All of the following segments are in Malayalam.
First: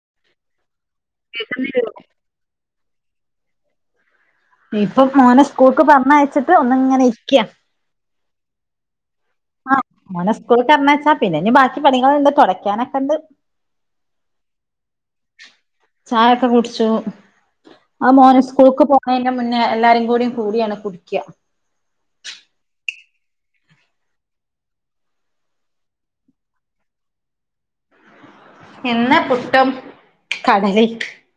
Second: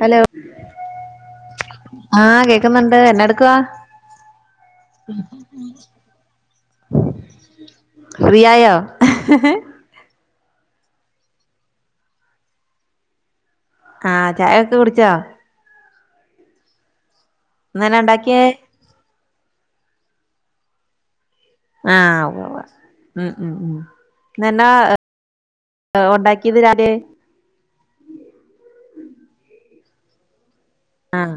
ഹലോ ആ കേക്കുന്നുണ്ട് എന്നാ എടുക്കുവാ ഇപ്പം മോനെ സ്കൂൾക്ക് പറഞ്ഞയച്ചിട്ട് ഒന്നിങ്ങനെ ഇരിക്ക ഫ്രീയായോ ആഹ് മോനെ സ്കൂൾക്ക് പറഞ്ഞയച്ചാ പിന്നെ ഇഞ്ഞ് ബാക്കി പണികളുണ്ട് തുടക്കാനൊക്കെ ഉണ്ട് ആഹ് ചായൊക്കെ കുടിച്ചോ ചായൊക്കെ കുടിച്ചു ഇന്നെന്നാ അത് മോന ഉണ്ടാക്കിയേ സ്കൂൾക്ക് പോ അതിന്റെ മുന്നേ എല്ലാരും കൂടെ കൂടിയാണ് കുടിക്ക ആഹ് ആഹ് ഉം ഉം [unintelligible] ഒണ്ടാക്കിയത് രാവിലെ ഇന്ന് പുട്ടും കടലേം ആഹ്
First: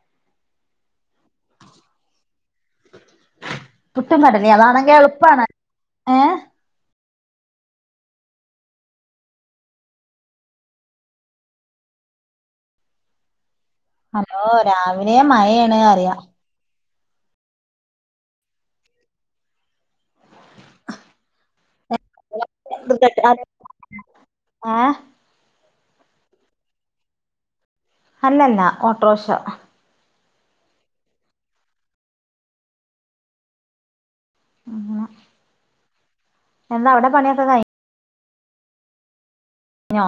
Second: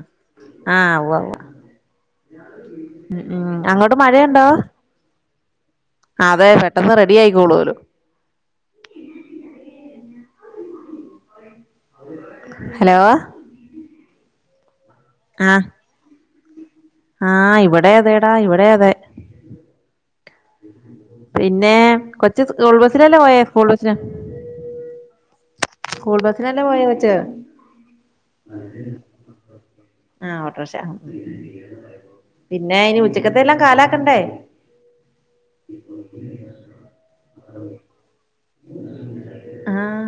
ആഹ് ഉവ്വ ഉവ്വ അങ്ങോട്ട് മഴയുണ്ടോ നല്ല എളുപ്പാണ് ഏ അതെ പെട്ടെന്ന് റെഡി ആയിക്കോളൂലോ ഹലോ ഹലോ രാവിലേ ആഹ് മയയാണ് പറയ ആഹ് ഇവിടെ അതെേടാ ഇവിടെ അതെ പിന്നേ കൊച്ച് സ്കൂൾ ബസിലല്ലേ പോയേ സ്കൂൾ ബസിന് ഏ സ്കൂൾ ബസിനല്ലേ പോയേ കൊച്ച് അല്ലല്ല ഓട്ടോറിക്ഷ ആഹ് ഓട്ടോറിക്ഷ പിന്നെ ഇനി ഉച്ചക്കത്തെ എല്ലാം കാലാക്കണ്ടേ ആഹ് [unintelligible] എന്താ അവിടെ പണിയൊക്കെ കഴി കഴിഞ്ഞോ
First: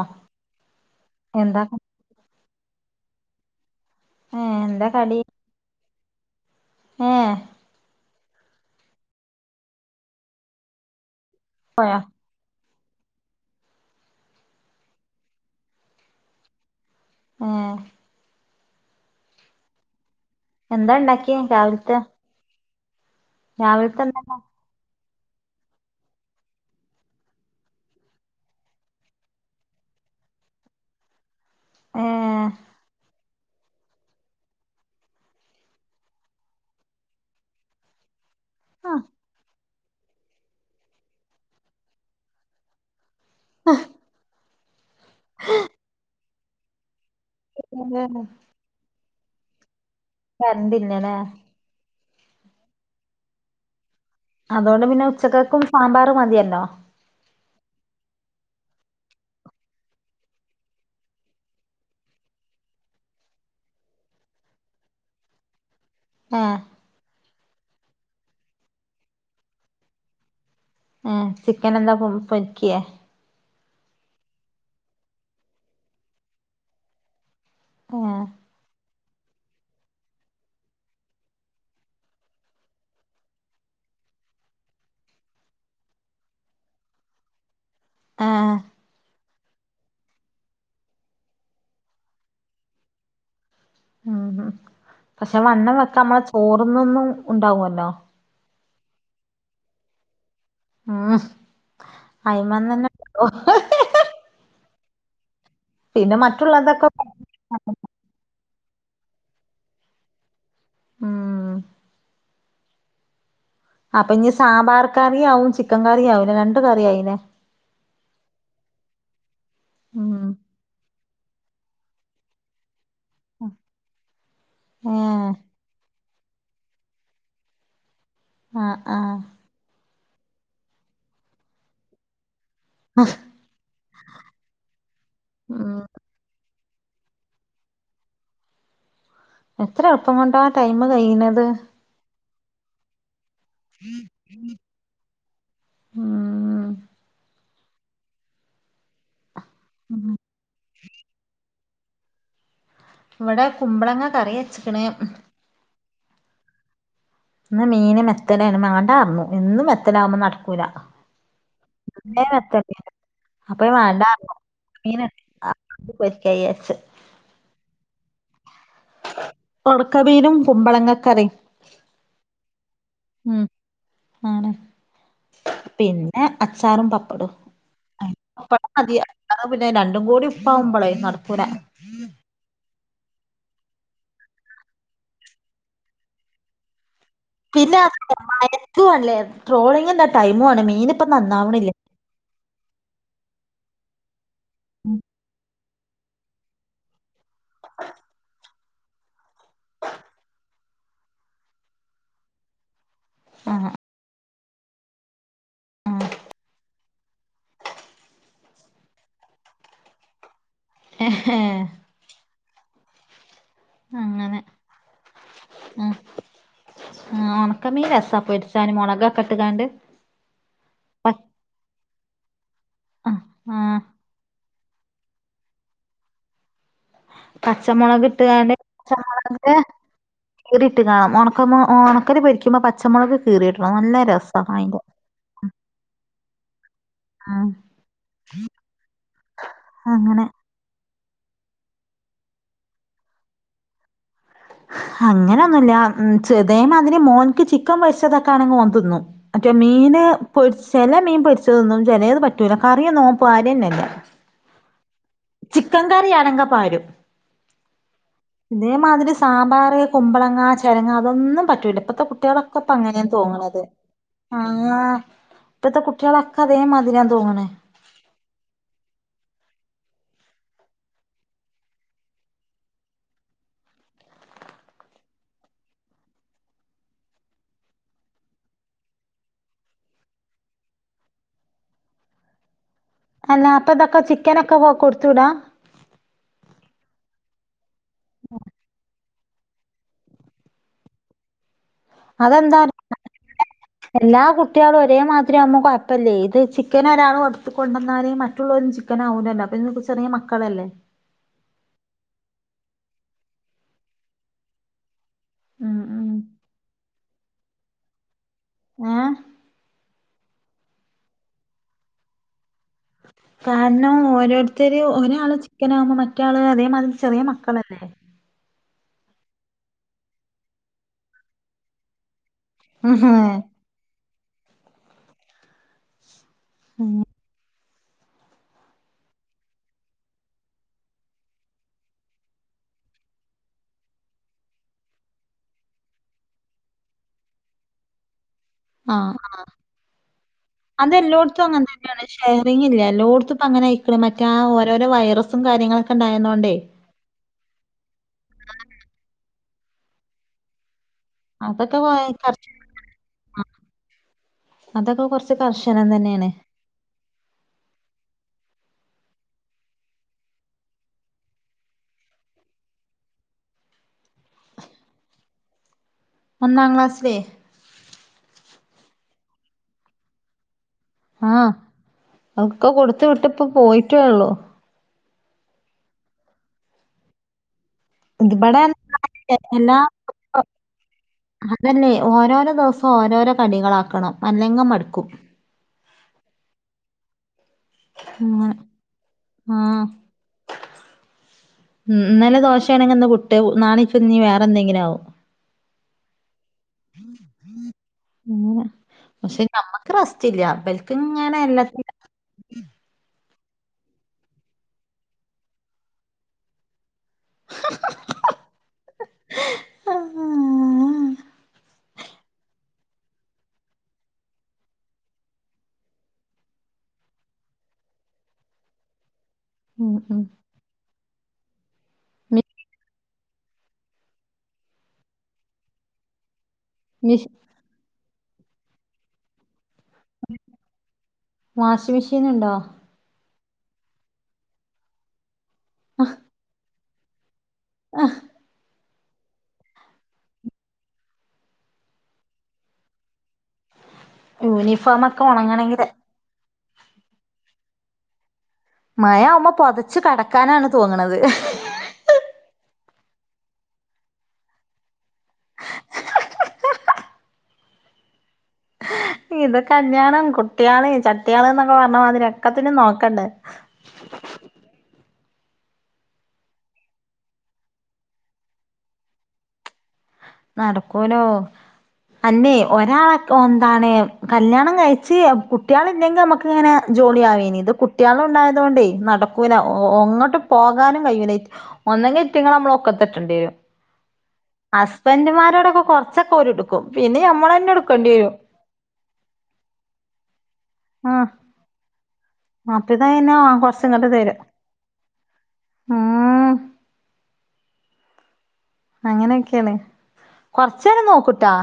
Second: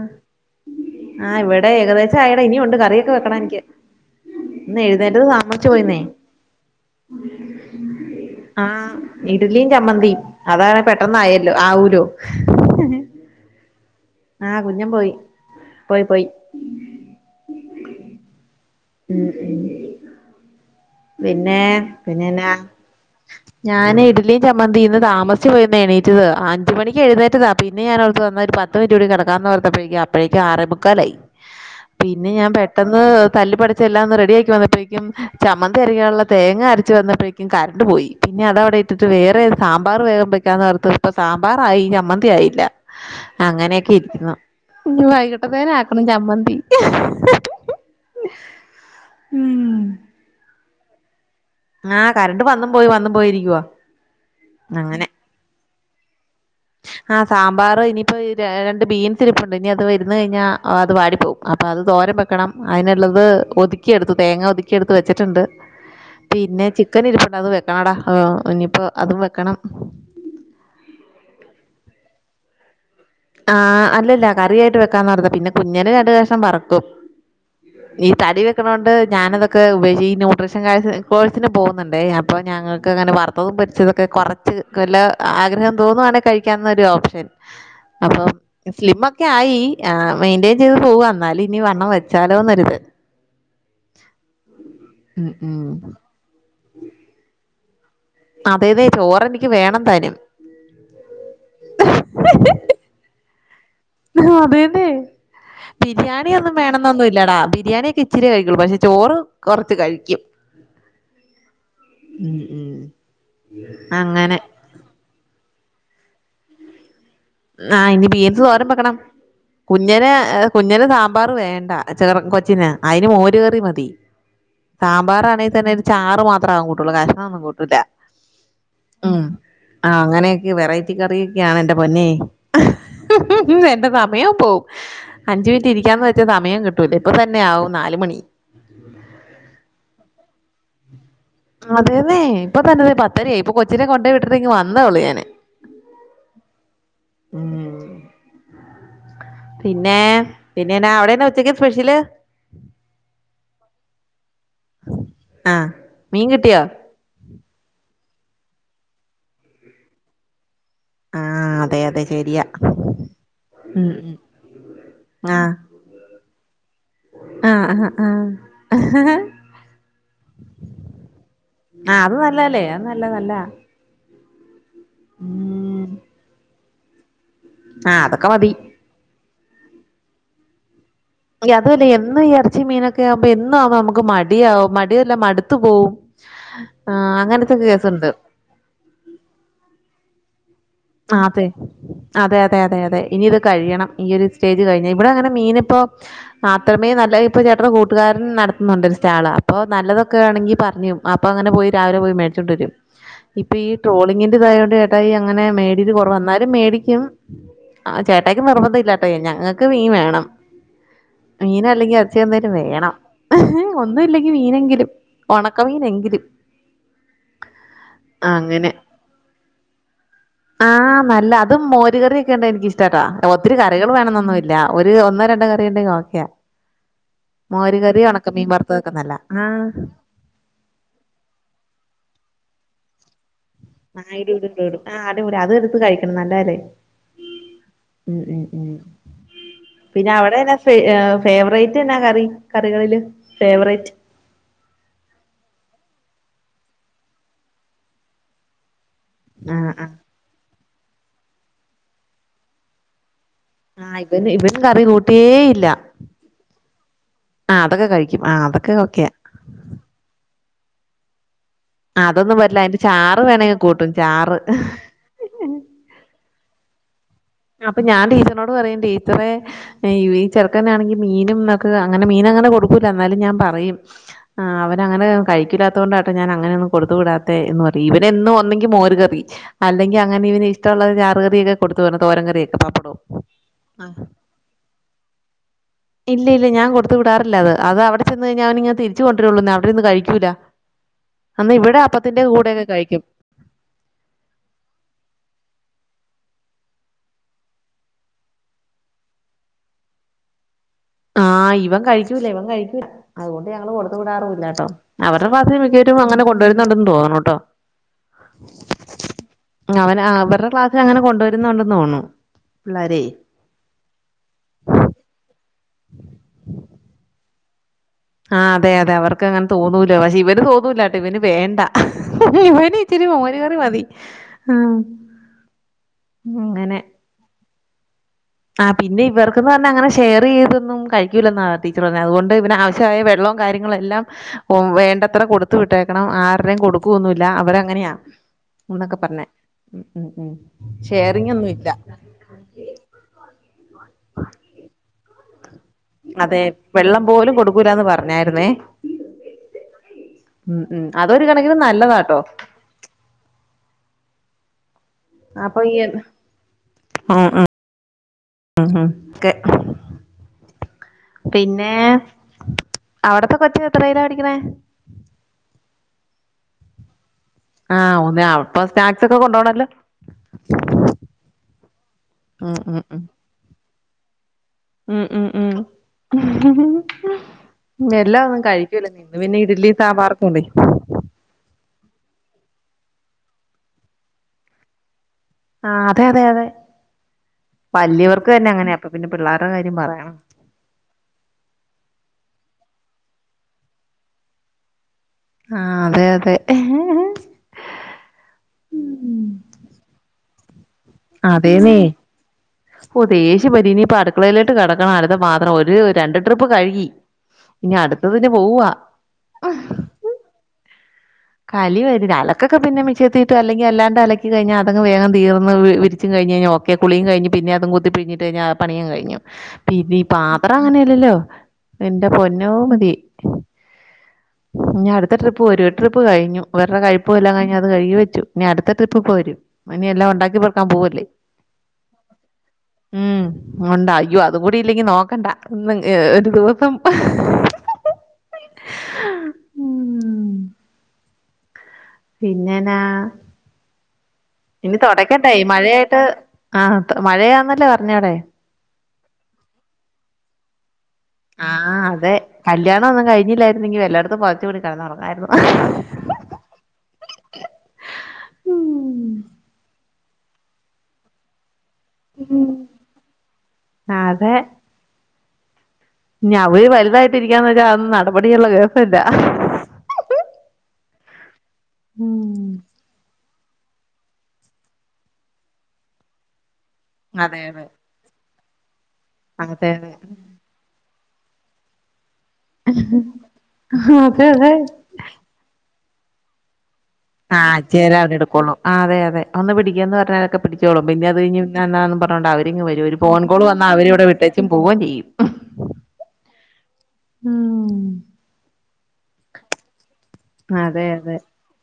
ആഹ് എന്താ ഇവിടെ ഏകദേശം ആയെടാ ഇനിയൊണ്ട് കറിയൊക്കെ വെക്കണം എനിക്ക് ഏ ഇന്ന് എഴുന്നേറ്റത് താമസിച്ചു പോയെന്നേ ഏഹ് ആ ഇഡലിയും ചമ്മന്തിയും അതാണെ പെട്ടന്നായല്ലോ പോയോ ആവൂലോ ആഹ് കുഞ്ഞൻ പോയി പോയി പോയി ഏഹ് ഉം എന്താ ഇണ്ടാക്കിയെ പിന്നെ രാവിലത്തെ പിന്നെന്നാ രാവിലത്തെ ഞാന് എന്താ ഇഡലിം ച മന്തി ഇന്ന് താമസിച്ച് പോയീന്ന് എണീറ്റത് അഞ്ച് മണിക്ക് എഴുന്നേറ്റതാ പിന്നെ ഞാനോർത്തു എന്നാ ഒരു പത്ത് പത്ത് മിനുട്ട് കൂടി കിടക്കാന്ന് ഓർത്തപ്പോഴേക്കും അപ്പോഴേക്കും ആറേ മുക്കാലായി ഏ പിന്നെ ഞാൻ പെട്ടന്ന് തല്ലി പിടിച്ച് എല്ലാം ഒന്ന് റെഡിയാക്കി വന്നപ്പോഴേക്കും ചമ്മ ന്തി അരക്കാനുള്ള തേങ്ങ അരച്ച് വന്നപ്പോഴേക്കും കറണ്ട് പോയി പിന്നെ അതവിടെ ആ ഇട്ടിട്ട് വേറെ സാമ്പാർ വേഗം വെക്കാന്ന് ഓർത്തപ്പൊ സാമ്പാറായി ചമ്മന്തിയായില്ല അങ്ങനെയൊക്കെ ഇരിക്കുന്നു ഇനി വൈകിട്ടത്തേനാക്കണം ചമ്മന്തി [unintelligible] ഉം കരണ്ടില്ല ലേ ആഹ് കറണ്ട് വന്നും പോയി വന്നും പോയിരിക്കുവാ അതുകൊണ്ട് അങ്ങനെ പിന്നെ ഉച്ചക്കക്കും സാമ്പാറ് മതിയല്ലോ ആ സാമ്പാർ ഇനിയിപ്പോ രണ്ട് ബീൻസ് ഇരിപ്പുണ്ട് ഇനി അത് ഇരുന്ന് കഴിഞ്ഞാ അത് വാടി പോകും അപ്പൊ അത് തോരൻ വെക്കണം അതിനുള്ളത് ഒതുക്കി എടുത്തു തേങ്ങ ഒതുക്കി എടുത്ത് വെച്ചിട്ടുണ്ട് ഏ പിന്നെ ചിക്കൻ ഇരിപ്പുണ്ട് അത് വെക്കണടാ ഇനിയിപ്പോ അതും വെക്കണം ആഹ് ചിക്കൻ എന്താക്കും പൊരിക്കേ ആഹ് അല്ലല്ല കറിയായിട്ട് വെക്കാന്നോർത്താ പിന്നെ കുഞ്ഞന് രണ്ട് കഷ്ണം വറുക്കും ഈ തടി വെക്കണോണ്ട് ഞാനതൊ ഒക്കെ ഉപേക്ഷിച്ച് ന്യൂട്രീഷൻ കോഴ്സിന് പോകുന്നുണ്ടേ അപ്പോ ഞങ്ങക്കങ്ങനെ വറുത്തതും പൊരിച്ചതൊക്കെ കൊറച്ച് വല്ല ആഗ്രഹം തോന്നുവാണേ കഴിക്കാവുന്ന ഒരു ഓപ്ഷൻ ഏ അപ്പം സ്ലിം ക്കെ ആയി മെയിന്റെയിൻ ചെയ്ത് പോവ എന്നാല് ഇനി വണ്ണം വെച്ചാലോന്നൊരിത് ഉം ഉം പക്ഷെ ഉം വണ്ണം വെക്കാ നമ്മള ചോറ്ന്നൊന്നും ഉണ്ടാവല്ലോ. അതെയതെ ചോറെനിക്ക് വേണം താനും. ആഹ് അയിമന്നന്നെ ഓഹോഹ് ആഹ് അതേന്നെ. പിന്നെ ബിരിയാണി ഒന്നും മറ്റുള്ളതൊക്കെ വേണംന്നൊന്നു ല്ലടാ. ബിരിയാണിയൊക്കെ ഇച്ചിര്യേ കഴിക്കുള്ളൂ പക്ഷെ ചോറ് കൊറച്ച് കഴിക്കും. ഉം ഉം ഉം അപ്പ ഞ്ഞ് അങ്ങനെ സാമ്പാർ കറിയാവും ചിക്കൻ കറിയാവൂലെ രണ്ട് കറി ആയിലെ. ആഹ് ഇനി ബീൻസ് തോരം വെക്കണം. കുഞ്ഞന് ഉം കുഞ്ഞന് സാമ്പാർ വേണ്ട. ചേർ കൊച്ചിന്. അയ്ന് മോര് കറി മതി. ഏ സാമ്പാറാണെങ്കി തന്നെ ഒരു ചാറ് മാത്രാ അവൻ കൂട്ടൊള്ളൂ കാ അതൊന്നും കൂട്ടൂല്ല. ആഹ് ആഹ് ആഹ് അങ്ങനെയൊക്കെ വെറൈറ്റി കറിയൊക്കെയാണ് എൻ്റെ പൊന്നെ. എന്റെ സമയവും പോവും. അഞ്ച് മിനിറ്റ് ഉം ഇരിക്കാന്ന് വെ ച്ച സമയം കിട്ടൂല്ല ഇപ്പ തന്നെ ആവും നാല് മണി. എത്ര എൾപ്പം കൊണ്ടാ ടൈം കഴിണത്. അതേന്നേ ഇപ്പൊ തന്നെ ദേ പത്തരയായി ഇപ്പ കൊച്ചിനെ കൊണ്ടേയി വിട്ടിട്ട് ഇങ്ങ് വന്നേ ഒള്ളൂ ഞാന്. ഉം ഉം പിന്നേ പിന്നെ എന്നാ അവിടെ എന്നാ ഒ ഉച്ചക്ക് സ്പെഷ്യല്? ഇവടെ കുമ്പളങ്ങ കറി വെച്ച്ക്ണ്. ആഹ് മീൻ കിട്ടിയോ? ഇന്ന് മീന് മെത്തലേണ്. മാണ്ടാർണു. എന്നും മെത്തലാകുമ്പോ നടക്കൂല. ആഹ് അതെ അതെ [unintelligible] ശരിയാ മെത്തലേനു. അപ്പ ഞാ ഉം ഉം വാണ്ടാർണു. ഉണക്ക മീൻണ്ട് ആഹ് അത് പൊരിക്കാ യാര്ച്ച്. ആഹ് ആഹ് ആഹ് ആഹ് ഒണക്ക മീനും കുമ്പളങ്ങക്കറിം ആഹ് അത് നല്ല അല്ലേ അത് നല്ലാ നല്ലാ. ആണ് പിന്നെ അച്ചാറും പപ്പടും. ആഹ് അതൊക്കെ മതി പപ്പടം മതി അല്ലാതെ പിന്നെ രണ്ടും കൂടി ഉപ്പാവുമ്പളേ നട അതു അല്ല എന്നു ഈ എർച്ചിം മീനൊക് ക്യാവുമ്പ എന്നു ആവ്മ്പം നമുക്ക് മടിയാവും മടിയല്ല മടുത്ത് പോകും. ആഹ് അങ്ങനത്തെ പിന്നെ കേസുണ്ട് മയക്കു അല്ലേ ട്രോളിങ്ങിന്റെ ടൈമു ആണ് മീന് ആഹ് അതെ. അതെ അതെ അതെ അതെ ഇനി ഇത് കഴിയണം ഈ ഒരു സ് സ്റ്റേജ് കഴിഞ്ഞ് ഇവടെ അങ്ങനെ മീൻ ഇപ്പോ മാത്രമേ നല്ല ഇപ്പ ചേട്ടടെ കൂട്ടുകാരൻ നട ത് ന്നുണ്ട് ഒരു സ്റ്റാള്. അപ്പോ നല്ലതൊക്കെ ആണെങ്കി പർയും അപ്പൊ അങ്ങനെ പോയി രാവിലെ പോയി മേടിച്ചോണ്ട് വരും. ഇപ്പീ ട്രോളിങ്ങിന്റെ ഇതായോണ്ട് ചേട്ടായി അങ്ങനെ മേടീര് കൊറവാ എന്നാലും മേടിക്കും. ആഹ് ചേട്ടായിക്ക് നിർബന്ധം ഇല്ലാട്ടെ ഞങ്ങക്ക് വീൻ വേണം. ആഹ് മീനല്ലെങ്കി അർച്ചി എന്തായാലും വേണം. ഒന്നു ഇല്ലെങ്കി അങ്ങനെ മീനെങ്കിലും ഒണക്കമീനെങ്കിലും. ആഹ് ഒണക്ക മീൻ രസാ അങ്ങനെ. പൊരിച്ചാന് മുളകൊക്കെ ഇട്ട്കാണ്ട്. ആഹ് പ നല്ല അതും മോര് കറിയൊക്കെ ഇണ്ടേ എനിക്ക് ഇഷ്ടാട്ടാ. ആ അങ്നെ ഒത്തിരി ആ കറികൾ വേണം ന്നൊന്നു ഇല്ലാ ഒര് ഒന്നോ രണ്ടോ കറിയുണ്ടെങ്കി ഓക്കെയാ. മോര് പച്ചമൊളക് കറിയും ഉണക്ക മീൻ ഇട്ട്കാണ്ട് വറുത്തതൊക്കെ നല്ലാ ആഹ്. കീറിട്ട് കാണാം ഒണക്ക മൊ ഓണക്കല് പൊരിക്കുമ്പോ പച്ചമുളക് കീറിഇട്നെ നല്ലെ ആ ഇടും ഇടും ഇടും ആ അടി പെളിയാഅത് എടുത്ത് കഴിക്കണം നല്ലതല്ലേ ഉം ഉം ഉം ഉം പിന്നെ അങ്ങനെ അവിടെന്നെ ഫ ഫേവറേറ്റ് എന്നാ കറി കറികളില് ഫേവറേറ്റ്. അങ്ങനൊ ഒന്നു ഇല്ല ഉം ച് ഇതേ മാതിരി മോൻക്ക് ചിക്കൻ പൊരിച്ചതൊക്കെ ആണെങ്കിൽ ഓൻ തിന്നും മറ്റേ ആഹ് ആഹ് മീൻ പൊരി ചെല മീൻ പൊരിച്ചത് തിന്നും ചെലത് പറ്റൂല കറിയൊന്നും ഓൻ പാരന്നെ ഇല്ല പിന്നെ ഇവനും കറി കൂ ട്ടേയില്ല കറിയാണെങ്കി പാരും ആഹ് അതൊക്കെ കഴിക്കും ആഹ് അതൊക്കെ ഒക്കെയാ ഇതേമാതിരി സാമ്പാറ് കുമ്പളങ്ങ ചെരങ്ങ അതൊന്നും പറ്റുല്ല ഇപ്പത്തെ ആഹ് അതൊന്നും കുട്ടികളൊക്കെ പറ്റില്ല ഇപ്പ അതിന്റെ അങ്ങനെന്നാ ചാറ് വേണമെങ്കിൽ തോന്നണത് കൂട്ടും ചാറ് ആഹ് ഇപ്പത്തെ കുട്ട്യളൊക്കെ അതേ മാതിരിയാന്ന് തോന്നണ് അപ്പൊ ഞാൻ ടീച്ചറിനോട് പറയും ടീച്ചറെ ഈ ചെറക്കനാണെങ്കിൽ മീനും ഒക്കെ അങ്ങനെ മീന് അങ്ങനെ കൊടുക്കൂല്ല എന്നാലും ഞാൻ പറയും ആഹ് അവനങ്ങനെ കഴിക്കൂല്ലാത്തോണ്ടട്ടോ ഞാൻ അങ്ങനെ ഒന്നും കൊടുത്ത് വിടാത്തെ എന്ന് പറയും ഇവനെന്നും ഒന്നെങ്കി മോരുകറി അല്ലെങ്കിൽ അങ്ങനെ ഇവന് ഇഷ്ടുള്ള ചാറുകറിയൊക്കെ കൊടുത്തു വിടണം തോരൻ കറി ഒക്കെ പപ്പടവും അല്ല അപ്പ ഇതൊക്കെ ചിക്കനൊക്കെ കൊടുത്തു വിടാ ഇല്ല ഇല്ല ഞാൻ കൊടുത്തു വിടാറില്ല അത് അത് അവിടെ ചെന്ന് കഴിഞ്ഞാ അവൻ ഇങ്ങനെ തിരി ച്ചു കൊണ്ടിരുള്ളുന്നേ അവിടെര്ന്ന് കഴിക്കൂല എന്ന ഇവിടെ അപ്പ അതെന്താ എല്ലാ കുട്ടികളും ഒരേ മാതിരി ആവുമ്പോ കൊഴപ്പല്ലേ ഇത് ചിക്കൻ ഒരാള് കൊടുത്തു കൊണ്ടന്നാല് മറ്റുള്ളോരും ചി ക്കനാവുല്ലല്ലോ അപ്പൊ ഇന്ന് പ്പോ ചെറിയ മക്കളല്ലേ ആഹ് ഇവൻ കഴിക്കൂല്ല ഇവൻ കഴിക്കൂല്ല അതുകൊണ്ട് ഞങ്ങള് കൊടുത്ത് വിടാറൂല്ലാട്ടോ അവരുടെ ഭാഗത്തിന് ഉം മിക്കവരും ഉം അങ്ങനെ കൊണ്ടുവരുന്നുണ്ടെന്ന് തോന്നണുട്ടോ ഏഹ് അ അവൻ ആഹ് അവരുടെ ക്ലാസ്സിൽ അങ്ങനെ കൊണ്ടുവരുന്നുണ്ടെന്ന് തോന്നുണു പിള്ളാരേ കാരണം ഓരോരുത്തര് ഒരാള് ചിക്കനാവുമ്പോ മറ്റേ ആള് അതേമാതിരി ചെറിയ മക്കളല്ലേ ആഹ് അതെ അതെ അവർക്ക് അങ്ങനെ തോന്നൂലോ പക്ഷെ ഇവന് തോന്നൂലാട്ട ഇവന് വേണ്ട ഇവൻ ഇച്ചിരി മോരുകറി മതി ഉം അങ്ങനെ ഉം ആഹ് പിന്നെ ഇവർക്കുന്ന് പറഞ്ഞെ അങ്ങനെ ഷെയറീയതൊന്നും കഴിക്കൂല്ലന്നാ ടീച്ചറ് പറഞ്ഞത് അതുകൊണ്ട് ഇവന് ആവ ച്ചായ വെള്ളോം കാര്യങ്ങളും എല്ലാം ഓം വേണ്ടത്ര കൊടുത്തു വിട്ടേക്കണം ആരുടെം കൊടുക്കുവൊന്നുല്ല അവര അങ്ങനെയാ എന്നൊക്കെ ആഹ് പറഞ്ഞേ ഉം ഉം ഉം ഷെയറിംഗ് ഒന്നും ഇല്ല ഷെയറിംഗ് ഇല്ല എല്ലോടത്തും ഇപ്പൊ അങ്ങനെ ആയിക്കണ് മറ്റേ ആ ഓരോരോ വൈറസും കാര്യങ്ങള് അതെ വെള്ളം പോലും കൊടുക്കൂലന്ന് പറഞ്ഞായിരുന്നേ ഉം ഉം അതൊരു കാ അതൊക്കെ [unintelligible] അതൊക്കെ കൊറ അപ്പൊ യീ ഉം ഉം ഉം ഒക്കെ പിന്നെ അവിടത്തെ കൊച്ച് എത്രയിലാ പഠിക്കണേ ഒന്നാം ക്ലാസില് ആഹ് ഒന്നില് ആഹ് അപ്പൊ സ്നാക്സ് ഒക്കെ കൊണ്ടോവണല്ലോ ആഹ് അവൊക്കെ കൊടുത്ത് വിട്ട് ഇപ്പം പോയിട്ടേള്ളൂ ഉം ഉം ഉം എല്ലാം ഒന്നും ഇതിബടെ കഴിക്കൂല്ലന്നേന്ന് പിന്നെ ഇഡലിം എല്ലാ സാമ്പാറും കൊണ്ടയി അതല്ലേ ഓരോരോ ദെവസം ഓരോരോ കടികളാക്കണം അല്ലെങ്കെ മട്ക്കും. ആഹ് അതെ അതെ അതെ വല്യവർക്ക് തന്നെ അങ്ങനെ അപ്പ പിന്നെ പിള്ളേരുടെ കാര്യം പറയണോ. ഉം ഇന്നലെ ദോശാണെങ്കി ഇന്ന് പുട്ട് നാളെ പ്പിഞി വേറെ എന്തെങ്കിലും ആവും. ആഹ് അതെ അതെ. പക്ഷേ നമ്മക്ക് റസ്റ്റ് ഇല്ല ബൽ അതേന്നേ. ഓ ദേഷ്യം വരും ഇനി ഇപ്പൊ അടുക്കളയിലോട്ട് കട്ക്കണം അടുത്ത പാത്രം ഒരു രണ്ട് ട്രിപ്പ് കഴുകി. ഇഞ് അട്ത്തതിന് പോവാ. ആഹ്. കലി വര അലക്കൊക്കെ പിന്നെ മിഷീനത്തിട്ട് അലക്കി അല്ലാണ്ട് അലക്കി കഴിഞ്ഞാ അതങ് വേഗം തീർന്ന് വി ചും കഴിഞ് കഴിഞ്ഞ ഓക്കെ കുളിം കഴിഞ് പിന്നെ അതും കുത്തി പിഴിഞ്ഞിട്ട് കഴിഞ്ഞാ പണിയും കഴിഞ്ഞു. ഉം പിന്നെ ഉം പാത്രം അങ്ങനെയല്ലല്ലോ എന്റെ മി പൊന്നോ മതി. ഇനി അടുത്ത ട്രിപ്പ് ഒരു ട്രിപ്പ് കഴിഞ്ഞു വേരുടെ മിഷ് കഴിപ്പല്ലാം കഴിഞ്ഞ്. അത് കഴുകി വച്ചു ഇനി അടുത്ത ട്രിപ്പ് പ്പോ വരും. ഇനി എല്ലാം ഉണ്ടാക്കി പെക്കാൻ പോവല്ലേ. വാഷിംഗ് മെഷീൻ ഉണ്ടോ? ഉം ഉണ്ടാ അയ്യോ അത് കൂടി ഇല്ലെങ്കി നോക്കണ്ട ഒരു ദിവസം. ആഹ്. ഉം പിന്നെനാ ഇനി യൂണിഫോം ഒക്കെ തുടക്കട്ടായി ഉണങ്ങണെങ്കില് മഴയായിട്ട്. ആഹ് മഴയാന്നല്ലേ പറഞ്ഞവ്ടെ? മഴാവുമ്പ പൊത്ച്ചു കെടക്കാനാണ് തോന്ന്ണത്. ആഹ് അതെ കല്യാണം ഒന്നും കഴിഞ്ഞില്ലായിരുന്നെങ്കി വല്ല ഇടതും പുതച്ച് മൂടി കിടന്നുറങ്ങായിരുന്നു. ഇത് കല്യാണം കുട്ടികള് ചട്ടിയാള് എന്നൊക്കെ പറ്ഞ്ഞ മാതിരി ഒക്കെത്തിനും നോക്കണ്ടേ. അതെ. ഇഞ് അവര് വലുതായിട്ടിരിക്കാന്ന് വെച്ചാൽ അന്നും നടപടിയുള്ള കേസല്ല. നടക്കൂലോ ഉം അല്ലെ ഒരാള എന്താണ് കല്യാണം കഴിച്ച് കുട്ടികള ഇല്ലെങ്കി നമ്മുക്ക് ഇങ്ങനെ. ജോളി അതെ ആയേനി അതെ ഇത് കുട്ടികള് ഉണ്ടായതോണ്ടേ നടക്കുല്ല അതെ ഒ അതെ ഒങ്ങോട്ടും പോകാനും കഴിയൂല. ഒന്നങ്കി ന്ട്ടങ്കളെ നമ്മൾ ഒക്കെത്ത്ട്ടെണ്ടി വരും അതെ അതെ ഹസ്ബൻഡുമാരോടൊക്കെ കെറ്ച്ചൊക്കെ ഒല്ട്ക്കും. കും പിന്നെ. ആഹ് ഞമ്മളന്നെ എടുക്കേണ്ടി വരും ചെലാൾട്ക്കെള്ളു അതെ അതെ ഒന്ന് പിടിക്കാന്ന് പറഞ്ഞാലൊക്കെ പിടിച്ചോളും പിന്നെ അത് ആഹ് കയിഞ്. എന്നാന്ന് പറഞ്ഞോണ്ട് അവരിങ്ങ് വരും ഒരു അപ്പതാ ഫോൺ പിന്നെ കോൾ വന്നാ കൊറച്ച് അവരി വ്ടെ ഇങ്ങട്ട് തരും വിട്ടേച്ചു പോവേം ചെയ്യും. ഉം ഉം. അങ്ങനെയൊക്കെയാണ് അതെ കൊറ്ച്ചേരം അതെ നോക്കൂട്ടാ.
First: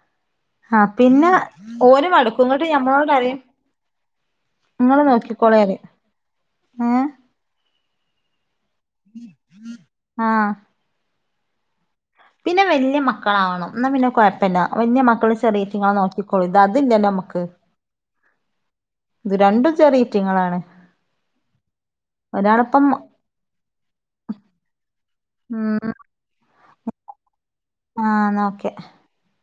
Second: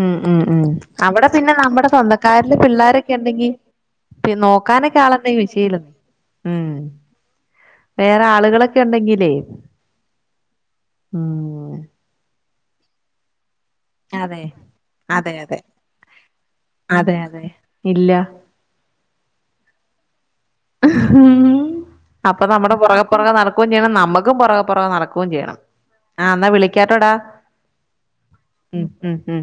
ഉം ഉം ഉം അവിടെ പിന്നെ നമ്മടെ ഓര് മടുക്കും സ്വന്തക്കാരില് ഇങ്ങട്ട് ഞമ്മളോട് പിള്ളാരൊക്കെ പറയും ഉണ്ടെങ്കി. പി നോക്കാനൊക്കെ ഇങ്ങള് ആളക്കെ നോക്കിക്കോളി പറയും [unintelligible] ഉം. ഏഹ് വേറെ ആളുകളൊക്കെ ഉണ്ടെങ്കിലേ ആഹ് ഉം. പിന്നെ വല്യ മക്കളാവണം. ന്നാ പിന്നെ അതെ കൊഴപ്പല്ലൃ വലിയ അതെ മക്കള് അതെ ചെറിയറ്റിങ്ങളെ നോക്കിക്കോളൂ ഇത് അതില്യലോ അതെ നമുക്ക്. അതെ ഇല്ല. ഇത് രണ്ടും ചെറിയ്റ്റിങ്ങളാണ്. ഉം. അപ്പൊ നമ്മുടെ പുറകെ പ്പുറകെ നടക്കും ചെയ്യണം നമ്മുക്കും പുറകെ പുറകെ നടക്കും ചെയ്യണം. ഉം ആഹ് ന്നാ വിളിക്കാട്ടോടാ. ആഹ് ന്ന ഒക്കെ. ഉം ഉം ഉം.